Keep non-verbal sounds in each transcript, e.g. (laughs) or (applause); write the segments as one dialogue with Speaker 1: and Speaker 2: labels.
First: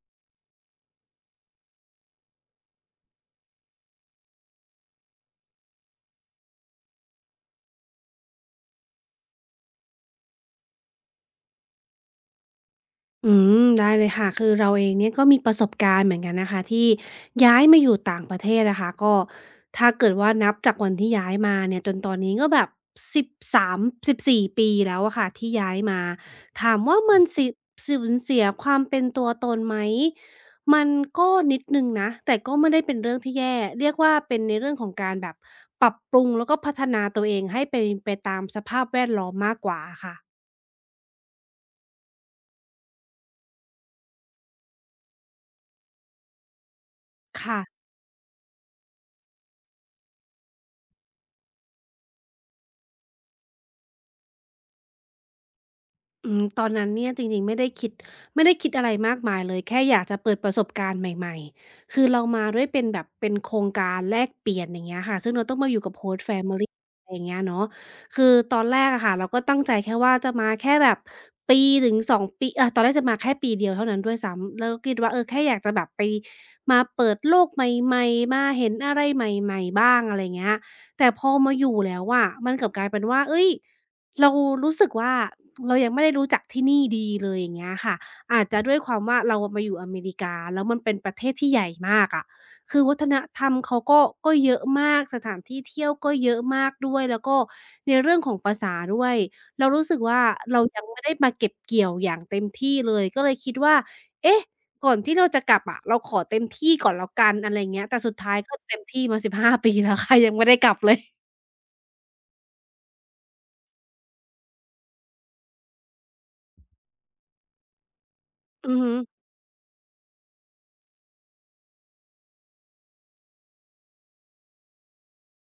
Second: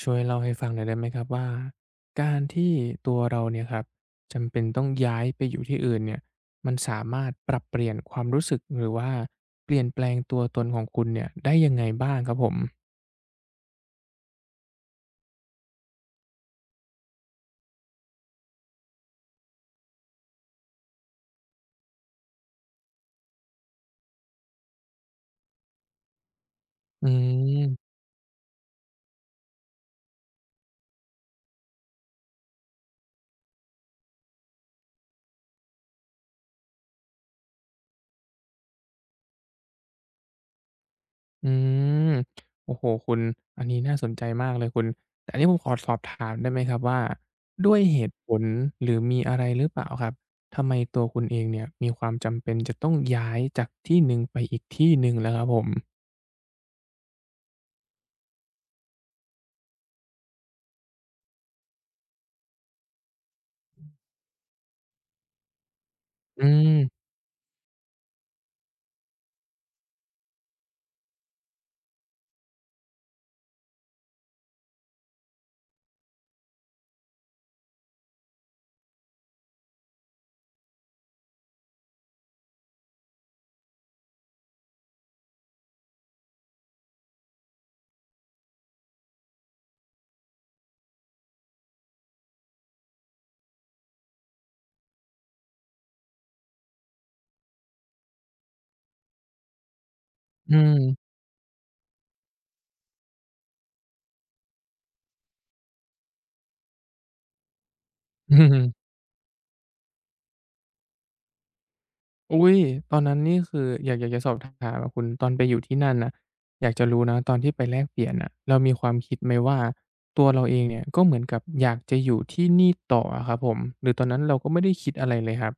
Speaker 1: ช่วยเล่าให้ฟังหน่อยได้ไหมครับว่าการที่ตัวเราเนี่ยครับจำเป็นต้องย้ายไปอยู่ที่อื่นเนี่ยมันสามารถปรับเปลี่ยนความรู้สึกหรือว่าเปลี่ยนแปลงตัวตนของคุณเนี่ยได้ยังไงบ้างครับผม
Speaker 2: อืได้เลยค่ะคือเราเองเนี่ยก็มีประสบการณ์เหมือนกันนะคะที่ย้ายมาอยู่ต่างประเทศนะคะก็ถ้าเกิดว่านับจากวันที่ย้ายมาเนี่ยจนตอนนี้ก็แบบ13-14ปีแล้วอะค่ะที่ย้ายมาถามว่า
Speaker 1: อื
Speaker 2: มัน
Speaker 1: ม
Speaker 2: สูญเสียความเป็นตัวตนไหมมันก็นิดหนึ่งนะแต่ก็ไม่ได้เป็นเรื่องที่แย่เรียกว่าเป็นในเรื่องของการแบบปรับปรุงแล้วก็พัฒนาตัวเองให้เป็นไปตามสภาพแวดล้อมมากกว่าค่ะ
Speaker 1: อืมโอ้โฮคุณอันนี้น่าสนใจมากเลยคุณแต่อันนี้ผมขอสอบถามได้ไหมครับว่า
Speaker 2: ค่ะ
Speaker 1: ด้วยเหตุผลหรือมีอะไรหรือเปล่าครับทำไมตัวคุณเองเนี่ยมีความจำเป็นจะต้องย้ายจากที่หนึ่งไปอีกที่หนึ่งล่ะครับผม
Speaker 2: อืมตอนนั้นเนี่ยจริงๆไม่ได้คิดอะไรมากมายเลยแค่อยากจะเปิดประสบการณ์ใหม่ๆคือเรามาด้วยเป็นแบบเป็นโครงการแลกเปลี่ยนอย่างเงี้ยค่ะซึ่งเราต้องมาอยู่กับ host
Speaker 1: อื
Speaker 2: family
Speaker 1: ม
Speaker 2: อะไรอย่างเงี้ยเนาะคือตอนแรกอะค่ะเราก็ตั้งใจแค่ว่าจะมาแค่แบบปีถึง2ปีตอนแรกจะมาแค่ปีเดียวเท่านั้นด้วยซ้ำแล้วก็คิดว่าเออแค่อยากจะแบบไปมาเปิดโลกใหม่ๆมาเห็นอะไรใหม่ๆบ้างอะไรเงี้ยแต่พอมาอยู่แล้วอะมันกลับกลายเป็นว่าเฮ้ย เรารู้สึกว่าเรายังไม่ได้รู้จักที่นี่ดีเลยอย่างเงี้ยค่ะอาจจะด้วยความว่าเราอะมาอยู่อเมริกาแล้วมันเป็นประเทศที่ใหญ่มากอะคือวัฒนธรรมเขาก็เยอะมากสถานที่เที่ยวก็เยอะมากด้วยแล้วก็ในเรื่องของภาษาด้วยเรารู้สึกว่า
Speaker 1: อื
Speaker 2: เรา
Speaker 1: ม
Speaker 2: ยังไม่
Speaker 1: (laughs)
Speaker 2: ได้มาเก็บเกี่ยวอย่างเต็มที่เลยก็เลยคิดว่าเอ๊ะก่อนที่เราจะกลับอะเราขอเต็มที่ก่อนแล้วกันอะไรอย่างเงี้ยแต่สุดท้า
Speaker 1: อื
Speaker 2: ยก็
Speaker 1: ม
Speaker 2: เต็มที่มา1าปีแล้วค่ะยังไม่ได้กลับเลย
Speaker 1: อุ๊ยตอนนั้นนี่คืออยากจะสอบถามอะคุณตอนไปอยู่ที่นั่นน่ะอยากจะรู้นะตอนที่ไปแลกเปลี่ยนน่ะเรามี
Speaker 2: อือ
Speaker 1: ควา
Speaker 2: ฮึ
Speaker 1: มคิดไหมว่าตัวเราเองเนี่ยก็เหมือนกับอยากจะอยู่ที่นี่ต่ออะครับผมหรือตอนนั้นเราก็ไม่ได้คิดอะไรเลยครับ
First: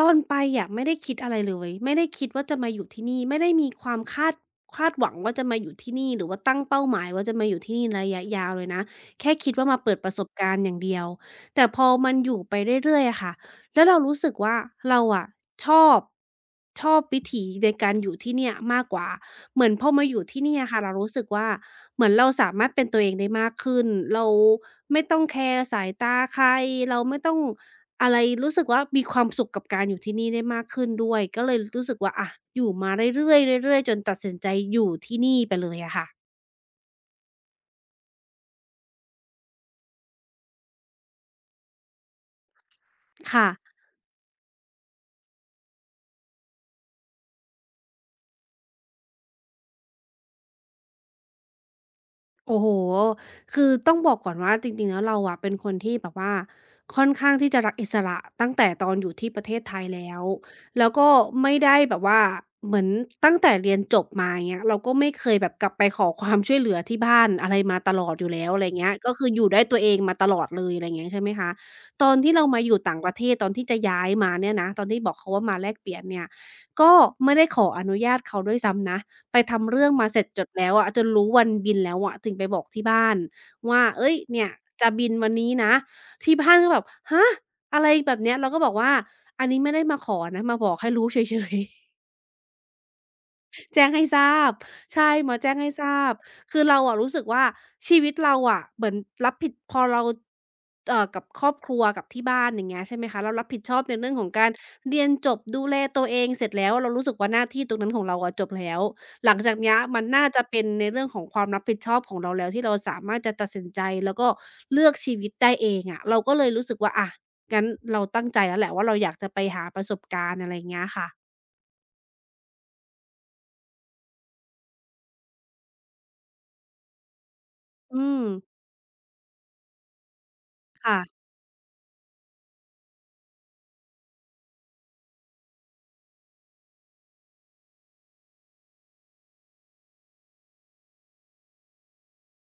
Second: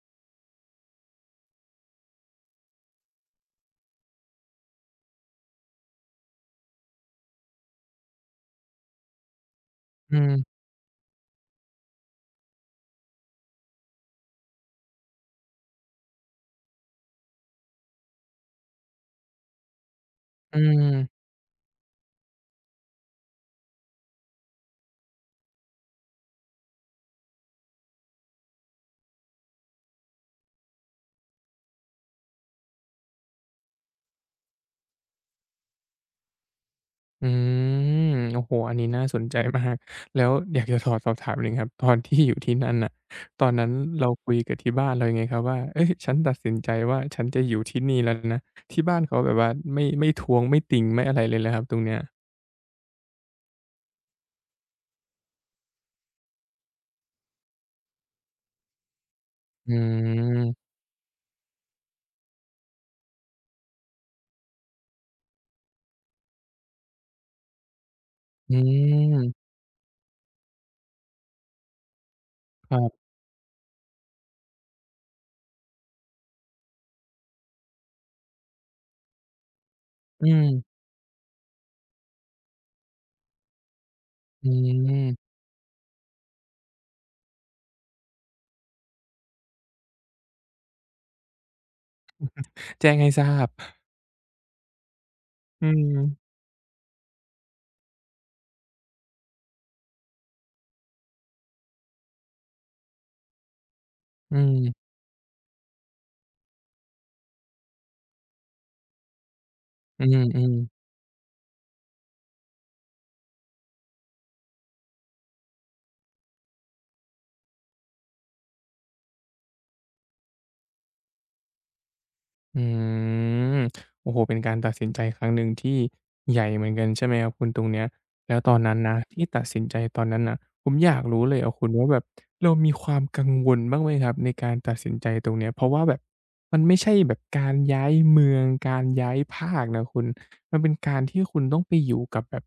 Speaker 2: ตอนไปอะไม่ได้คิดอะไรเลยไม่ได้คิดว่าจะมาอยู่ที่นี่ไม่ได้มีความคาดหวังว่าจะมาอยู่ที่นี่หรือว่าตั้งเป้าหมายว่าจะมาอยู่ที่นี่ในระยะยาวเลยนะแค่คิดว่ามาเปิดป
Speaker 1: อื
Speaker 2: ระสบการ
Speaker 1: ม
Speaker 2: ณ์อย่างเดียวแต่พอมันอยู่ไปเรื่อยๆอะค่ะ แล้วเรารู้สึกว่าเราอะชอบชอบวิถีในการอยู่ที่เนี่ยมากกว่าเหมือนพอมาอยู่ที่
Speaker 1: อื
Speaker 2: เนี่ยค่ะเรารู้สึ
Speaker 1: ม
Speaker 2: กว่าเหมือนเราสามารถเป็นตัวเองได้มากขึ้นเราไม่ต้องแคร์สายตาใครเราไม่ต้องอะไรรู้สึกว่ามีความสุขกับการอยู่ที่นี่ได้มากขึ้นด้วยก็เลยรู้สึกว่าอะอยู่มาเรื่อยๆเรื่อยๆจนตัดสินใจอยู่ที่นี่ไปเลยอะค่ะ
Speaker 1: อืมโอ้โฮอันนี้น่าสนใจมาก แล้วอยากจะขอสอบถามหนึ่งครับ ตอนที่อยู่ที่นั่นน่ะตอ
Speaker 2: ค่ะ
Speaker 1: นนั้นเราคุยกับที่บ้านเรายังไงครับว่าเฮ้ยฉันตัดสินใจว่าฉันจะอยู่ที่นี่แล้วนะที่บ้านเขาแบบว่าไม่ท้วงไม่ติ่งไม่อะไรเลยเหรอครับตรงเนี้ย
Speaker 2: โอ้โฮคือต้องบอกก่อนว่าจริงๆแล้วเราอะเป็นคนที่แบบว่าค่อนข้างที่จะรักอิสระตั้งแต่ตอนอยู่ที่ประเทศ
Speaker 1: อื
Speaker 2: ไทยแล้ว
Speaker 1: ม
Speaker 2: แล้วก็ไม่ได้แบบว่าเหมือนตั้งแต่เรียนจบมาอย่างเงี้ยเราก็ไม่เคยแบบกลับไปขอความช่วยเหลือที่บ้านอะไรมาตลอดอยู่แล้ว
Speaker 1: อื
Speaker 2: อะไรเงี้ยก็คืออยู่
Speaker 1: ม
Speaker 2: ด้วยตัวเองมาตลอดเลยอะไรอย่างเงี้ยใช่ไหมคะตอนที่เรามาอ
Speaker 1: ค
Speaker 2: ยู่
Speaker 1: รั
Speaker 2: ต่างป
Speaker 1: บ
Speaker 2: ระเทศตอนที่จะย้ายมาเนี่ยนะตอนที่บอกเขาว่ามาแลกเปลี่ยนเนี่ยก็ไม่ได้ขออนุญาตเขาด้วยซ้ำนะ ไปทำเรื่องมาเสร็
Speaker 1: อื
Speaker 2: จจ
Speaker 1: ม
Speaker 2: ดแล้วอะจนรู้วันบินแล้วอะถึงไปบอกที่บ้านว่าเฮ้ยเนี่
Speaker 1: อื
Speaker 2: ย
Speaker 1: ม
Speaker 2: จะบินวันนี้นะที่บ้านก็แบบฮะอะไรแบบเนี้ยเราก็บอกว่าอันนี้ไม่ได้มาขอนะมาบอกให้รู้เฉยๆ
Speaker 1: แจ้งให้ทราบ
Speaker 2: แจ้งให้ทราบใช่มาแจ้ง
Speaker 1: อื
Speaker 2: ให้ทราบ
Speaker 1: ม
Speaker 2: คือเราอะรู้สึกว่าชีวิตเราอะเหมือนรับผิดพอเรากับครอบครัวกับที่บ้านอย่างเงี้ยใช่ไหมคะเรารับผิดชอบในเรื่องของ
Speaker 1: อื
Speaker 2: การ
Speaker 1: ม
Speaker 2: เรียนจบดูแลตัวเองเสร็จแล้วเรารู้สึกว่าหน้าที่ตรงนั้นของเราอะจบแล้วหลังจากเนี้ยมั
Speaker 1: อื
Speaker 2: นน่าจะ
Speaker 1: ม
Speaker 2: เป็น
Speaker 1: ๆ
Speaker 2: ในเรื่องของความรับผิดชอบของเราแล้วที่เราสามารถจะตัดสินใจแล้วก็เลือกชีวิตได้เองอะเราก็เลยรู้สึกว่าอะงั้นเราตั้งใจแล้วแหละว่าเราอยากจะไปหาประสบการณ์อะไรอย่างเงี้ยค่ะ
Speaker 1: อืมโอ้โฮเป็นการตัดสินใจครั้งหนึ่งที่ใหญ่เหมือนกันใช่ไหมครับคุณตรงเนี้ย
Speaker 2: อืม
Speaker 1: แล้วตอนนั้นนะที่ตัดสินใจตอนนั้นน่ะผมอยา
Speaker 2: ค่ะ
Speaker 1: กรู้เลยอะคุณว่าแบบเรามีความกังวลบ้างไหมครับในการตัดสินใจตรงเนี้ยเพราะว่าแบบมันไม่ใช่แบบการย้ายเมืองการย้ายภาคนะคุณมันเป็นการที่คุณต้องไปอยู่กับแบบ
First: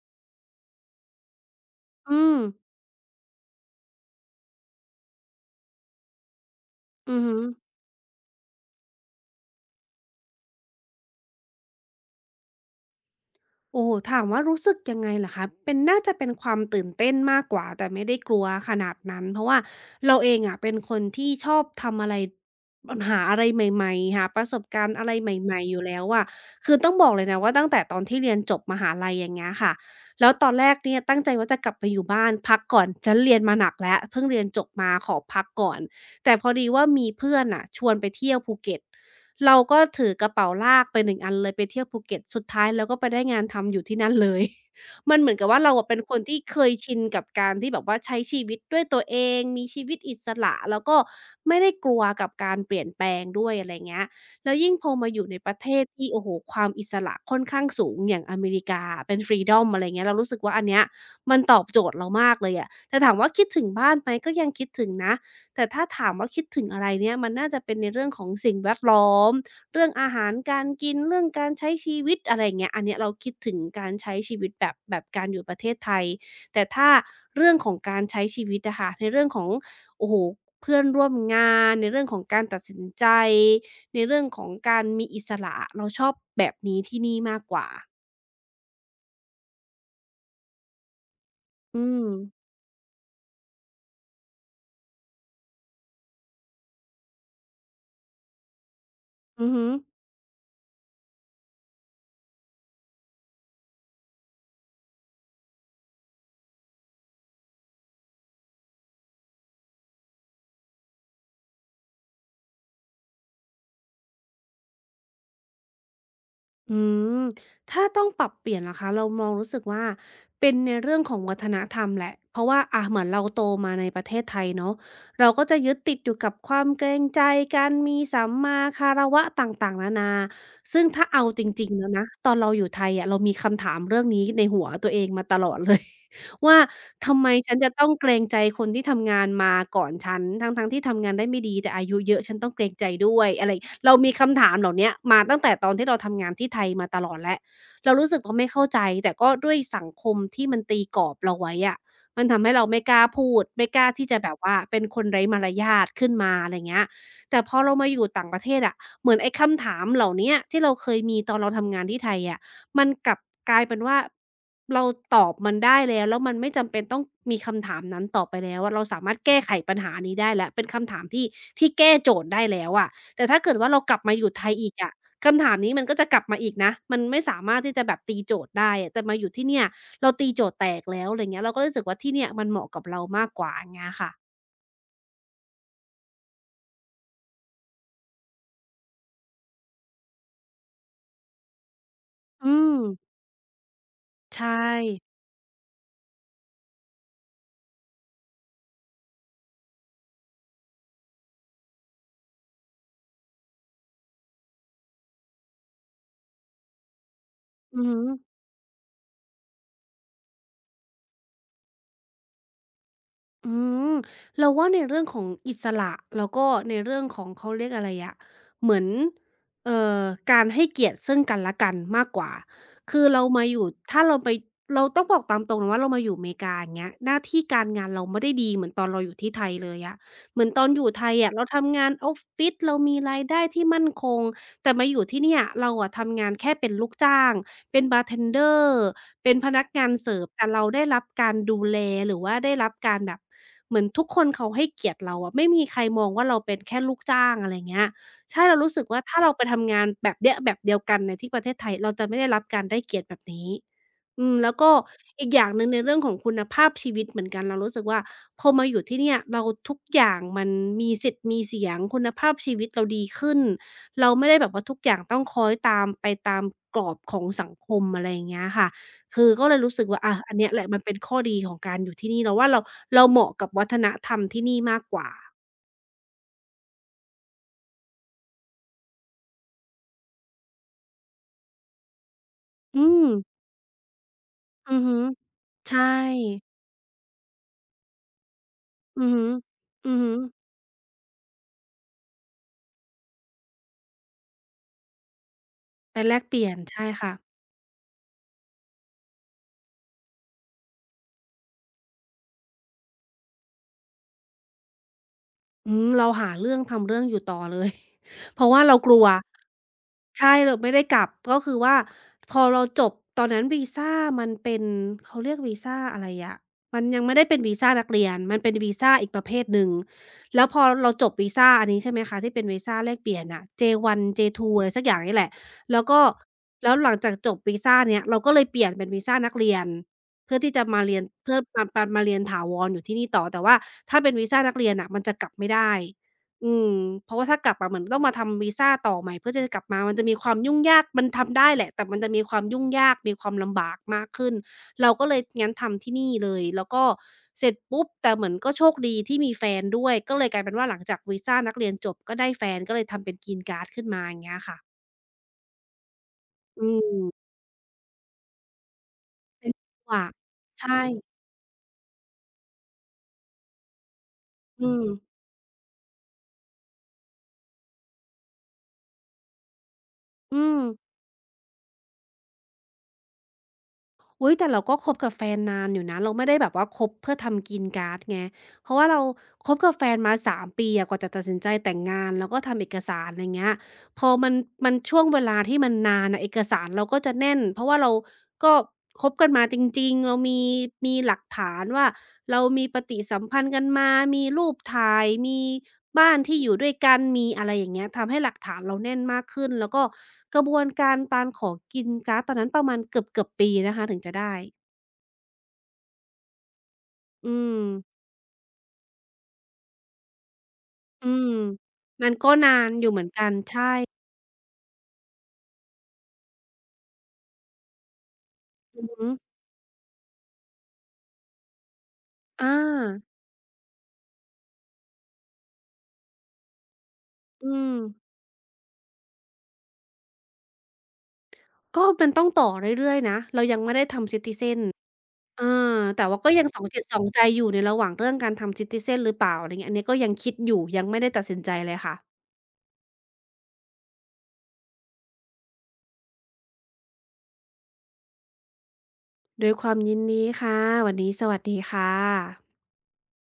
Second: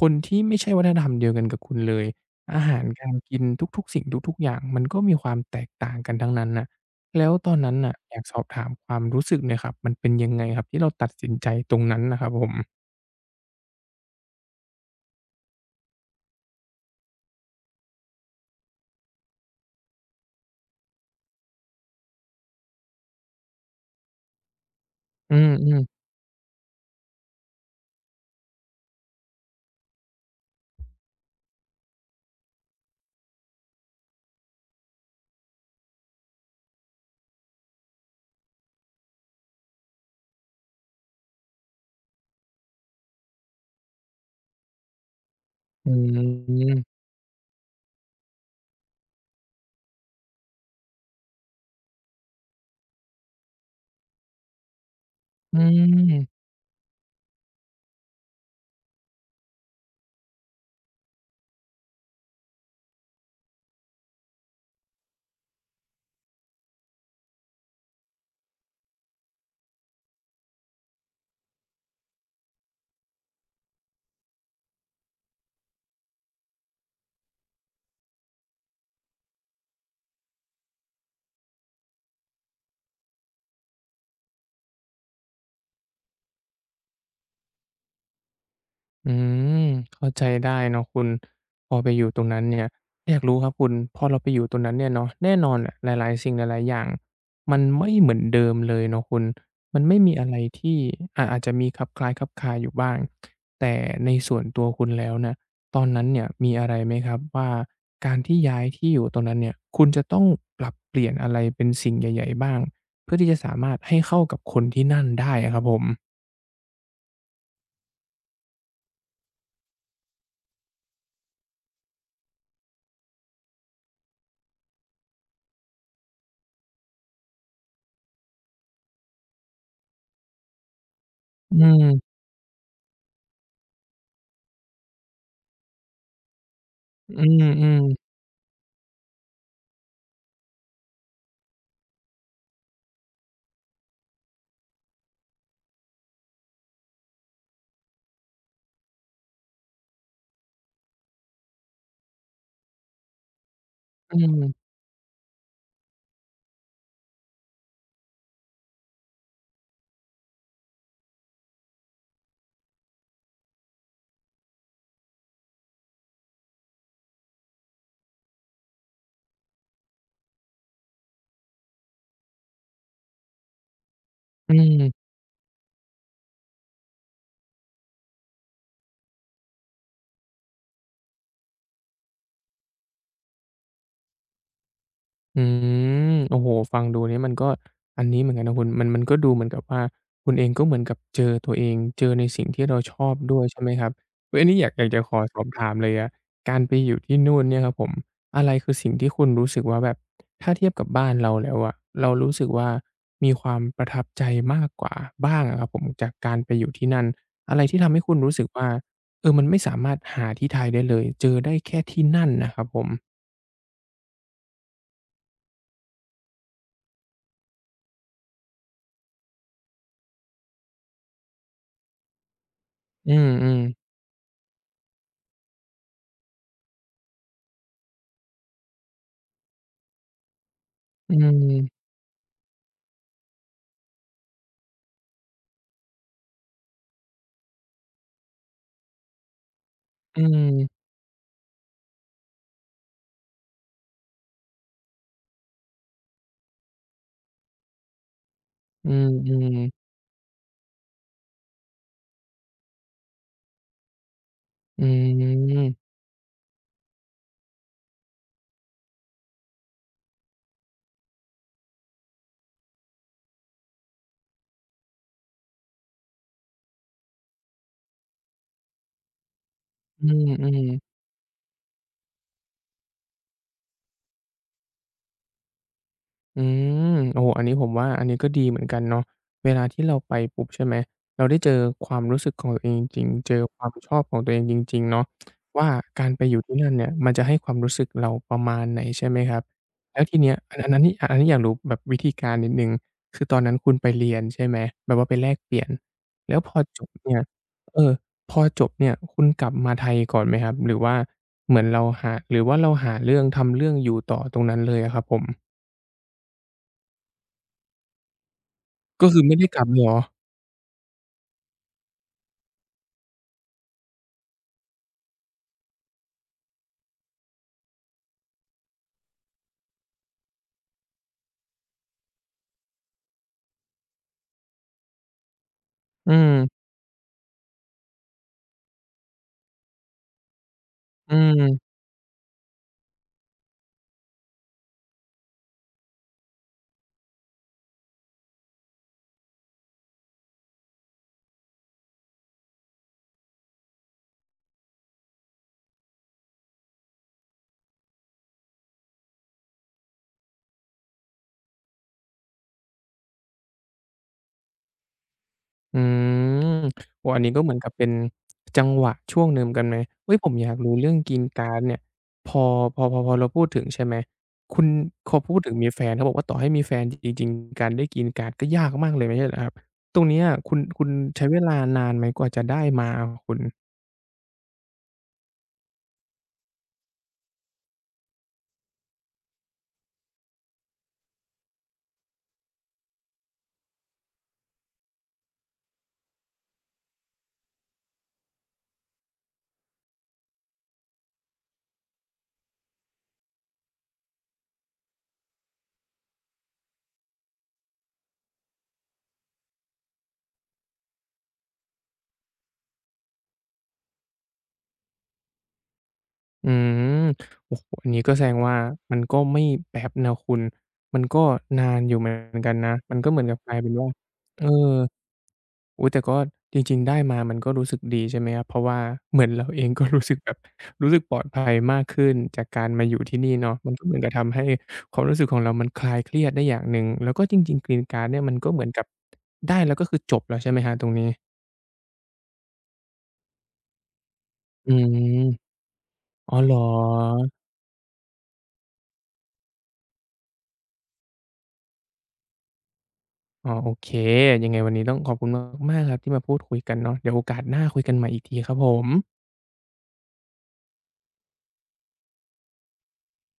Speaker 1: คนที่ไม่ใช่วัฒนธรรมเดียวกันกับคุณเลย
Speaker 2: อืม
Speaker 1: อาหารการกินทุกๆสิ่งทุกๆอย่างมันก็มีความแตกต่างกันทั้งนั้นน่ะ
Speaker 2: อือ
Speaker 1: แล้ว
Speaker 2: ฮึ
Speaker 1: ตอนนั้นน่ะอยากสอบถามความรู้สึกหน่อยครับมันเป็นยังไงครับที่เราตัดสินใจตรงนั้นน่ะครับผม
Speaker 2: โอ้โฮถามว่ารู้สึกยังไงเหรอคะเป็นน่าจะเป็นความตื่นเต้นมากกว่าแต่ไม่ได้กลัวขนาดนั้น เพราะว่าเราเองอะเป็นคนที่ชอบทำอะไรัหาอะไรใหม่ๆหาประสบการณ์อะไรใ
Speaker 1: อืม
Speaker 2: หม่ๆอยู่แล้
Speaker 1: ๆ
Speaker 2: วอะคือต้องบอกเลยนะว่าตั้งแต่ตอนที่เรียนจบมหาลัยอย่างเงี้ยค่ะแล้วตอนแรกเนี่ยตั้งใจว่าจะกลับไปอยู่บ้านพักก่อนฉันเรียนมาหนักแล้วเพิ่งเรียนจบมาขอพักก่อน แต่พอดีว่ามีเพื่อนน่ะชวนไปเที่ยวภูเก็ต เราก็ถือกระเป๋าลากไป1อันเลยไปเที่ยวภูเก็ตสุดท้ายเราก็ไปได้งานทำอยู่ที่นั่นเลย (laughs) มันเหมือนกับว่าเราอะ
Speaker 1: อื
Speaker 2: เป็นคนที่เคยชิ
Speaker 1: ม
Speaker 2: นกับการที่แบบว่าใช้ชีวิตด้วยตัวเองมีชีวิตอิสระแล้วก็ไม่ได้กลัวกับการเปลี่ยนแปลงด้วยอะไรเงี้ยแล้วยิ่งพอมาอยู่ในป
Speaker 1: อื
Speaker 2: ระเทศที่โอ้โฮ
Speaker 1: ม
Speaker 2: ความอิสระค่อนข้างสูงอย่างอเมริกาอะเป็น freedom อะไรเงี้ยเรารู้สึกว่าอันเนี้ยมันตอบโจทย์เรามากเลยอะแต่ถามว่าคิดถึงบ้านไหมก็ยังคิดถึงนะ แต่ถ้าถามว่าคิดถึงอะไรเนี่ยมันน่าจะเป็นในเรื่องของสิ่งแวดล้อมเรื่องอาหารการกินเรื่องการใช้ชีวิตอะไรอย่างเงี้ยอันเนี้ยเราคิดถึงการใช้ชีวิตแบบการอยู่ประเทศไทยแต่ถ้าเรื่องของการใช้ชีวิตอะค่ะในเรื่องของโอ้โฮเพื่อนร่วมงานในเรื่องของการตัดสินใจในเรื่องของการมีอิสระเราชอบแบบนี้ที่นี่มากกว่า
Speaker 1: อืมเข้าใจได้เนาะคุณพอ
Speaker 2: อื
Speaker 1: ไปอ
Speaker 2: ม
Speaker 1: ยู่ตรงนั้นเนี่ยอยากรู้ครับคุณพอเราไปอยู่ตรงนั้นเนี่ยเนาะแน่นอนอะหลายๆสิ่งหลายๆอย่างมันไม่เหมือนเดิมเลยเนาะคุณ
Speaker 2: อือฮึ
Speaker 1: มันไม่มีอะไรที่อะอาจจะมีคลับคล้ายคลับคลาอยู่บ้างแต่ในส่วนตัวคุณแล้วเนี่ยตอนนั้นเนี่ยมีอะไรไหมครับว่าการที่ย้ายที่อยู่ตรงนั้นเนี่ยคุณจะต้องปรับเปลี่ยนอะไรเป็นสิ่งใหญ่ๆบ้างเพื่อที่จะสามารถให้เข้ากับคนที่นั่นได้อะครับผม
Speaker 2: อืมถ้าต้องปรับเปลี่ยนล่ะคะเรามองรู้สึกว่าเป็นในเรื่องของวัฒนธรรมแหละเพราะว่าอ่ะเหมือนเราโตมาในประเทศไทยเนาะเราก็จะยึดติดอยู่กับความเกรงใจกันมีสัมมาคารวะต่างๆนานาซึ่งถ้าเอาจ
Speaker 1: อื
Speaker 2: ริงๆแล้วนะ
Speaker 1: ม
Speaker 2: ตอนเราอยู่ไทยอะเรามีคำถามเรื่องนี้ในหัวตัวเองมาตลอดเลย ว่าทำ
Speaker 1: อื
Speaker 2: ไมฉันจะ
Speaker 1: ม
Speaker 2: ต้องเก
Speaker 1: ๆ
Speaker 2: รงใจคนที่ทำงานมาก่อนฉันทั้งๆที่ทำงานได้ไม่ดีแต่อายุเยอะฉันต้องเกรงใจด้วยอะไรเรามีคำถามเหล่าเนี้ยมาตั้งแต่ตอนที่เราทำงานที่ไทยมาตลอดแล้วเรารู้สึกว่าไม่เข้าใจแต่ก็ด้วยสังคมที่มันตีกรอบเราไว้อะมันทำให้เราไม่กล้าพูดไม่กล้าที่
Speaker 1: อื
Speaker 2: จะแบบ
Speaker 1: ม
Speaker 2: ว่าเป็นคนไร้มารยาทขึ้นมาอะไรเงี้ยแต่พอเรามาอยู่ต่างประเทศอะเหมือนไอ้คำถามเหล่าเนี้ยที่เราเคยมีตอนเราทำงานที่ไทยอะ มันกลับกลายเป็นว่าเราตอบมันได้แล้วแล้วมันไม่จำเป็นต้องมีคำถามนั้นต่อไปแล้วอะเราสามารถแก้ไขปัญหานี้ได้แล้วเป็นคำถามที่แก้โจทย์ได้แล้วอะแต่ถ้าเกิดว่าเรากลับมาอยู่ไท
Speaker 1: อื
Speaker 2: ยอีกอะ
Speaker 1: ม
Speaker 2: คำถามนี้มันก็จะกลับมาอีกนะมันไม่สามารถที่จะแบบตีโจทย์ได้อะแต่มาอยู่ที่เนี่ยเราตีโจทย์แตกแล้วอะไรเงี้ยเราก็รู้สึกว่าที่เนี่ยมันเหมาะกับเรามากกว่าอย่างเงี้ยค่ะ
Speaker 1: อืโอ้โฮฟังดูเนี่ยมันก็ อันนี้เหมือนกันนะคุณมันก็ดูเหมือนกับว่าคุณเองก็เหมือนกับเจอตัวเอง เจอในสิ่ง
Speaker 2: อื
Speaker 1: ที่เรา
Speaker 2: ม
Speaker 1: ชอบด้วยใช่ไหมครับอุ๊ยอั
Speaker 2: ใช่
Speaker 1: นนี้อยากจะขอสอบถามเลยอะการไปอยู่ที่นู่นเนี่ยครับผม อะไรคือสิ่งที่คุณรู้สึกว่าแบบ ถ้าเทียบกับบ้านเราแล้วอะเรารู้สึกว่ามีความประทับใจมากกว่าบ้างอะครับผมจากการไปอยู่ที่นั่นอะไรที่
Speaker 2: อือ
Speaker 1: ทำ
Speaker 2: ฮึ
Speaker 1: ให้คุณรู้สึกว่าเออมันไม่สามารถหาที่ไทยได้เลยเจอได้แค่ที่นั่นน่ะครับผม
Speaker 2: อืมเราว่าในเรื่องของอิสระแล้วก็ในเรื่องของเขาเรียกอะไรอะเหมือนเอ่อการให้เกียรติซึ่งกันและกันมากกว่าคือ
Speaker 1: อื
Speaker 2: เรามาอ
Speaker 1: ม
Speaker 2: ยู่
Speaker 1: ๆ
Speaker 2: ถ้าเราไปเราต้องบอกตามตรงนะว่าเรามาอยู่อเมริกาอย่างเงี้ยหน้าที่การงานเราไม่ได้ดีเหมือนตอนเราอยู่ที่ไทยเลยอะเหมือนตอนอยู่ไท
Speaker 1: อื
Speaker 2: ยอะเราทำ
Speaker 1: ม
Speaker 2: งานออฟฟิศเรามีรายได้ที่มั่นคงแต่มาอยู่ที่เนี่ยเราอะทำงานแค่เป็นลูกจ้าง เป็นบาร์เทนเดอร์เป็นพนักงานเสิ
Speaker 1: อื
Speaker 2: ร์ฟแต่เราได้
Speaker 1: ม
Speaker 2: รับการดูแลหรือว่าได้รับการแบบเหมือนทุกคนเขาให้เกียรติเราอะไม่มีใครมองว่าเราเป็นแค่ลูกจ้างอะไรเงี้ยใช่เรารู้สึก
Speaker 1: อื
Speaker 2: ว่าถ้าเราไปทำ
Speaker 1: ม
Speaker 2: งานแบบเนี้ยแบบเดียวกันในที่ประเทศไทยเราจะไม่ได้รับการได้เกียรติแบบนี้อืมแล้วก็
Speaker 1: อืมอื
Speaker 2: อีกอย่าง
Speaker 1: ม
Speaker 2: หนึ่งในเรื่องของคุณภาพชีวิตเหมือนกันเรารู้สึกว่าพอมาอยู่ที่เนี่ยเราทุกอย่างมันมีสิทธิ์มีเสียงคุณภาพชีวิตเราดีขึ้น เราไม่ได้แบบว่าทุกอย่างต้องคล้อยตามไปตามกรอบของสังคมอะไรอย่างเงี้ยค่ะ คือก็เลยรู้สึกว่า
Speaker 1: อื
Speaker 2: อา
Speaker 1: ม
Speaker 2: อัน
Speaker 1: อื
Speaker 2: เนี้ยแห
Speaker 1: ม
Speaker 2: ละมันเป็นข้อดีของการอยู่ที่นี่เราว่าเราเหมาะกับวัฒนธรรมที่นี่มากกว่า
Speaker 1: อืมโอ้โฮอันนี้ผมว่าอันนี้ก็ดีเหมือนกันเนาะเวลาที่เราไปปุ๊บใช่ไหมเราได้เจอความรู้สึกของตัวเอง
Speaker 2: อื
Speaker 1: จริง
Speaker 2: ม
Speaker 1: ๆเจอความชอบของตัวเองจ
Speaker 2: อื
Speaker 1: ริ
Speaker 2: อ
Speaker 1: งๆ
Speaker 2: ฮึ
Speaker 1: เนาะว่า
Speaker 2: ใช่
Speaker 1: การไปอยู่ที่นั่นเนี่ยมันจะให้ความรู้สึกเราประมาณไหน
Speaker 2: อื
Speaker 1: ใช่
Speaker 2: อ
Speaker 1: ไหม
Speaker 2: ฮึ
Speaker 1: ครับ
Speaker 2: อือ
Speaker 1: แล้ว
Speaker 2: ฮึ
Speaker 1: ทีเนี้ยอันอันนั้นนี่อันนี้อยากรู้แบบวิธีการนิดหนึ่งคือตอนนั้นคุณไปเรียนใช่ไหมแบบว่าไปแลกเปลี่ยน
Speaker 2: ไปแลกเป
Speaker 1: แล้ว
Speaker 2: ลี่
Speaker 1: พ
Speaker 2: ยน
Speaker 1: อจ
Speaker 2: ใช่
Speaker 1: บ
Speaker 2: ค่ะ
Speaker 1: เนี่ยเออพอจบเนี่ยคุณกลับมาไทยก่อนไหมครับหรือว่าเหมือนเราหาหรือว่าเราหาเรื่องทำเรื่องอยู่ต่อตรงนั้นเลยอะครับผม
Speaker 2: อืมเราหาเรื่องทำเรื่องอยู่ต่อเลย (laughs) เพราะว่าเรากลัว
Speaker 1: ก็คือไม่ได้กลับเลยเหรอ
Speaker 2: ใช่เราไม่ได้กลับก็คือว่าพอเราจบตอนนั้นวีซามันเป็นเขาเรียกวีซาอะไรอะมันยังไม่ได้เป็นวีซานักเรียนมันเป็นวีซาอีกประเภทหนึ่งแล้วพอเราจบวีซาอันนี้ใช่ไหมคะที่เป็นวีซาแลกเปลี่ยนอะเจวัน่ะ J1 J2 อะไรสักอย่างนี่แหละแล้วก็
Speaker 1: อืม
Speaker 2: แล้วหลังจากจบวีซาเนี้ยเราก็เลยเปลี่ยนเป็นวีซานักเรียน เพื่อที่จะมาเรียน
Speaker 1: อื
Speaker 2: เพื่อ
Speaker 1: ม
Speaker 2: มาเรียนถาวรอยู่ที่นี่ต่อแต่ว่าถ้าเป็นวีซานักเรียนน่ะมันจะกลับไม่ได้อืมเพราะว่าถ้ากลับอะเหมือนต้องมาทำวีซาต่อใหม่เพื่อที่จะกลับมามันจะมีความยุ่งยากมันทำได้แหละแต่มันจะมีความยุ่งยากมีความลำบากมากขึ้นเราก็เลยงั้นทำที่นี่เลยแล้วก็เสร็จปุ๊บแต่เหมือนก็โชคดีที่มีแฟนด้วยก็เลยกลายเป็นว่าหลังจากวีซานักเรียนจบก็ได้แฟนก็เลยทำเป็น Green Card ขึ้นมาอย่างเงี้ยค่ะ
Speaker 1: อืม
Speaker 2: อื
Speaker 1: โอ้
Speaker 2: ม
Speaker 1: อันนี้ก็เหมือนกับเป็นจังหวะช่วงหนึ่ง
Speaker 2: เป็
Speaker 1: เห
Speaker 2: น
Speaker 1: มือนกัน
Speaker 2: จั
Speaker 1: ไหม
Speaker 2: งหวะ
Speaker 1: เฮ้ยผมอยากรู้
Speaker 2: ใช่
Speaker 1: เรื่องกินการ์ดเนี่ยพอพอเราพูดถึงใช่ไหม คุ
Speaker 2: อื
Speaker 1: ณ
Speaker 2: ม
Speaker 1: พอพูดถึงมีแฟนเขาบอกว่าต่อให้มีแฟนจริงๆการได้กินการ์ดก็ยากมากเลยไม่ใช่เหรอครับตรงเนี้ย
Speaker 2: อืม
Speaker 1: คุณใช้เวลานานไหมกว่าจะได้มาอะคุณ
Speaker 2: อุ๊ยแต่เราก็คบกับแฟนนานอยู่นะเราไม่ได้แบบว่าคบเพื่อทำกรีนการ์ดไงเพราะว่าเราคบกับแฟนมา3ปีอะกว่าจะตัดสินใจแต่งงานแล้วก็ทำเอกสารไรเงี้ยพอมันช่วงเวลาที่มันนานน่ะเอกสารเราก็จะแน่นเพราะว่าเราก็คบกันมาจริงๆเรามีหลักฐานว่า เรามีปฏิสัมพันธ์กันมามีรูปถ่ายมีบ้านที่อยู่ด้วยกันมีอะไรอย่างเงี้ยทำให้หลักฐานเราแน่นมากขึ้นแล้วก็กระบวนการการขอกินการ์ดตอนนั้นประมาณเกือบๆปีนะคะถึงจะได้
Speaker 1: อืม
Speaker 2: อื
Speaker 1: โอ้
Speaker 2: ม
Speaker 1: โฮอันนี้ก็แสดงว่ามันก็ไม่แป๊บนะคุณมัน
Speaker 2: อื
Speaker 1: ก็
Speaker 2: ม
Speaker 1: นานอยู่เหมือนกันนะมันก็เหมือนกับกลายเป็นว่าเออ อุ๊ยแต่ก็จริงๆได้มามันก็รู้สึกดีใช่ไหมครับเพราะว่า
Speaker 2: อือฮึ
Speaker 1: เหมือน (laughs) เราเองก็รู้สึกแบบรู้สึกปลอดภัยมากขึ้นจา
Speaker 2: อา
Speaker 1: กการมาอยู่ที่นี่เนาะมันก็เหมือนกับทำให้ความรู้สึกของเรามันคลายเครียดได้อย่างหนึ่งแล้วก็จริ
Speaker 2: อื
Speaker 1: งๆ
Speaker 2: ม
Speaker 1: Green Card เนี่ยมันก็เหมือนกับได้แล้วก็คือจบแล้วใช่ไหมครับตรงนี้
Speaker 2: ก็มันต้องต่อเรื่อยๆนะเรายังไม่ได้ทำ Citizen
Speaker 1: อืม
Speaker 2: เออแต่ว่าก็
Speaker 1: อ๋อ
Speaker 2: ยัง
Speaker 1: เหร
Speaker 2: ส
Speaker 1: อ
Speaker 2: องจิตสองใจอยู่ในระหว่างเรื่องการทำ Citizen หรือเปล่าอะไรเงี้ยอันนี้ก็ยังคิดอยู่ยังไม่ได้ตัดสินใจเลยค่ะ
Speaker 1: อ๋อโอเคยังไงวันนี้ต้องขอบคุณมากๆครับที่มาพูดคุยกันเนาะเดี๋ยวโอกาสหน้าคุยกันใหม่อีกทีครับผม
Speaker 2: ด้วยความยินดีค่ะวันนี้สวัสดีค่ะ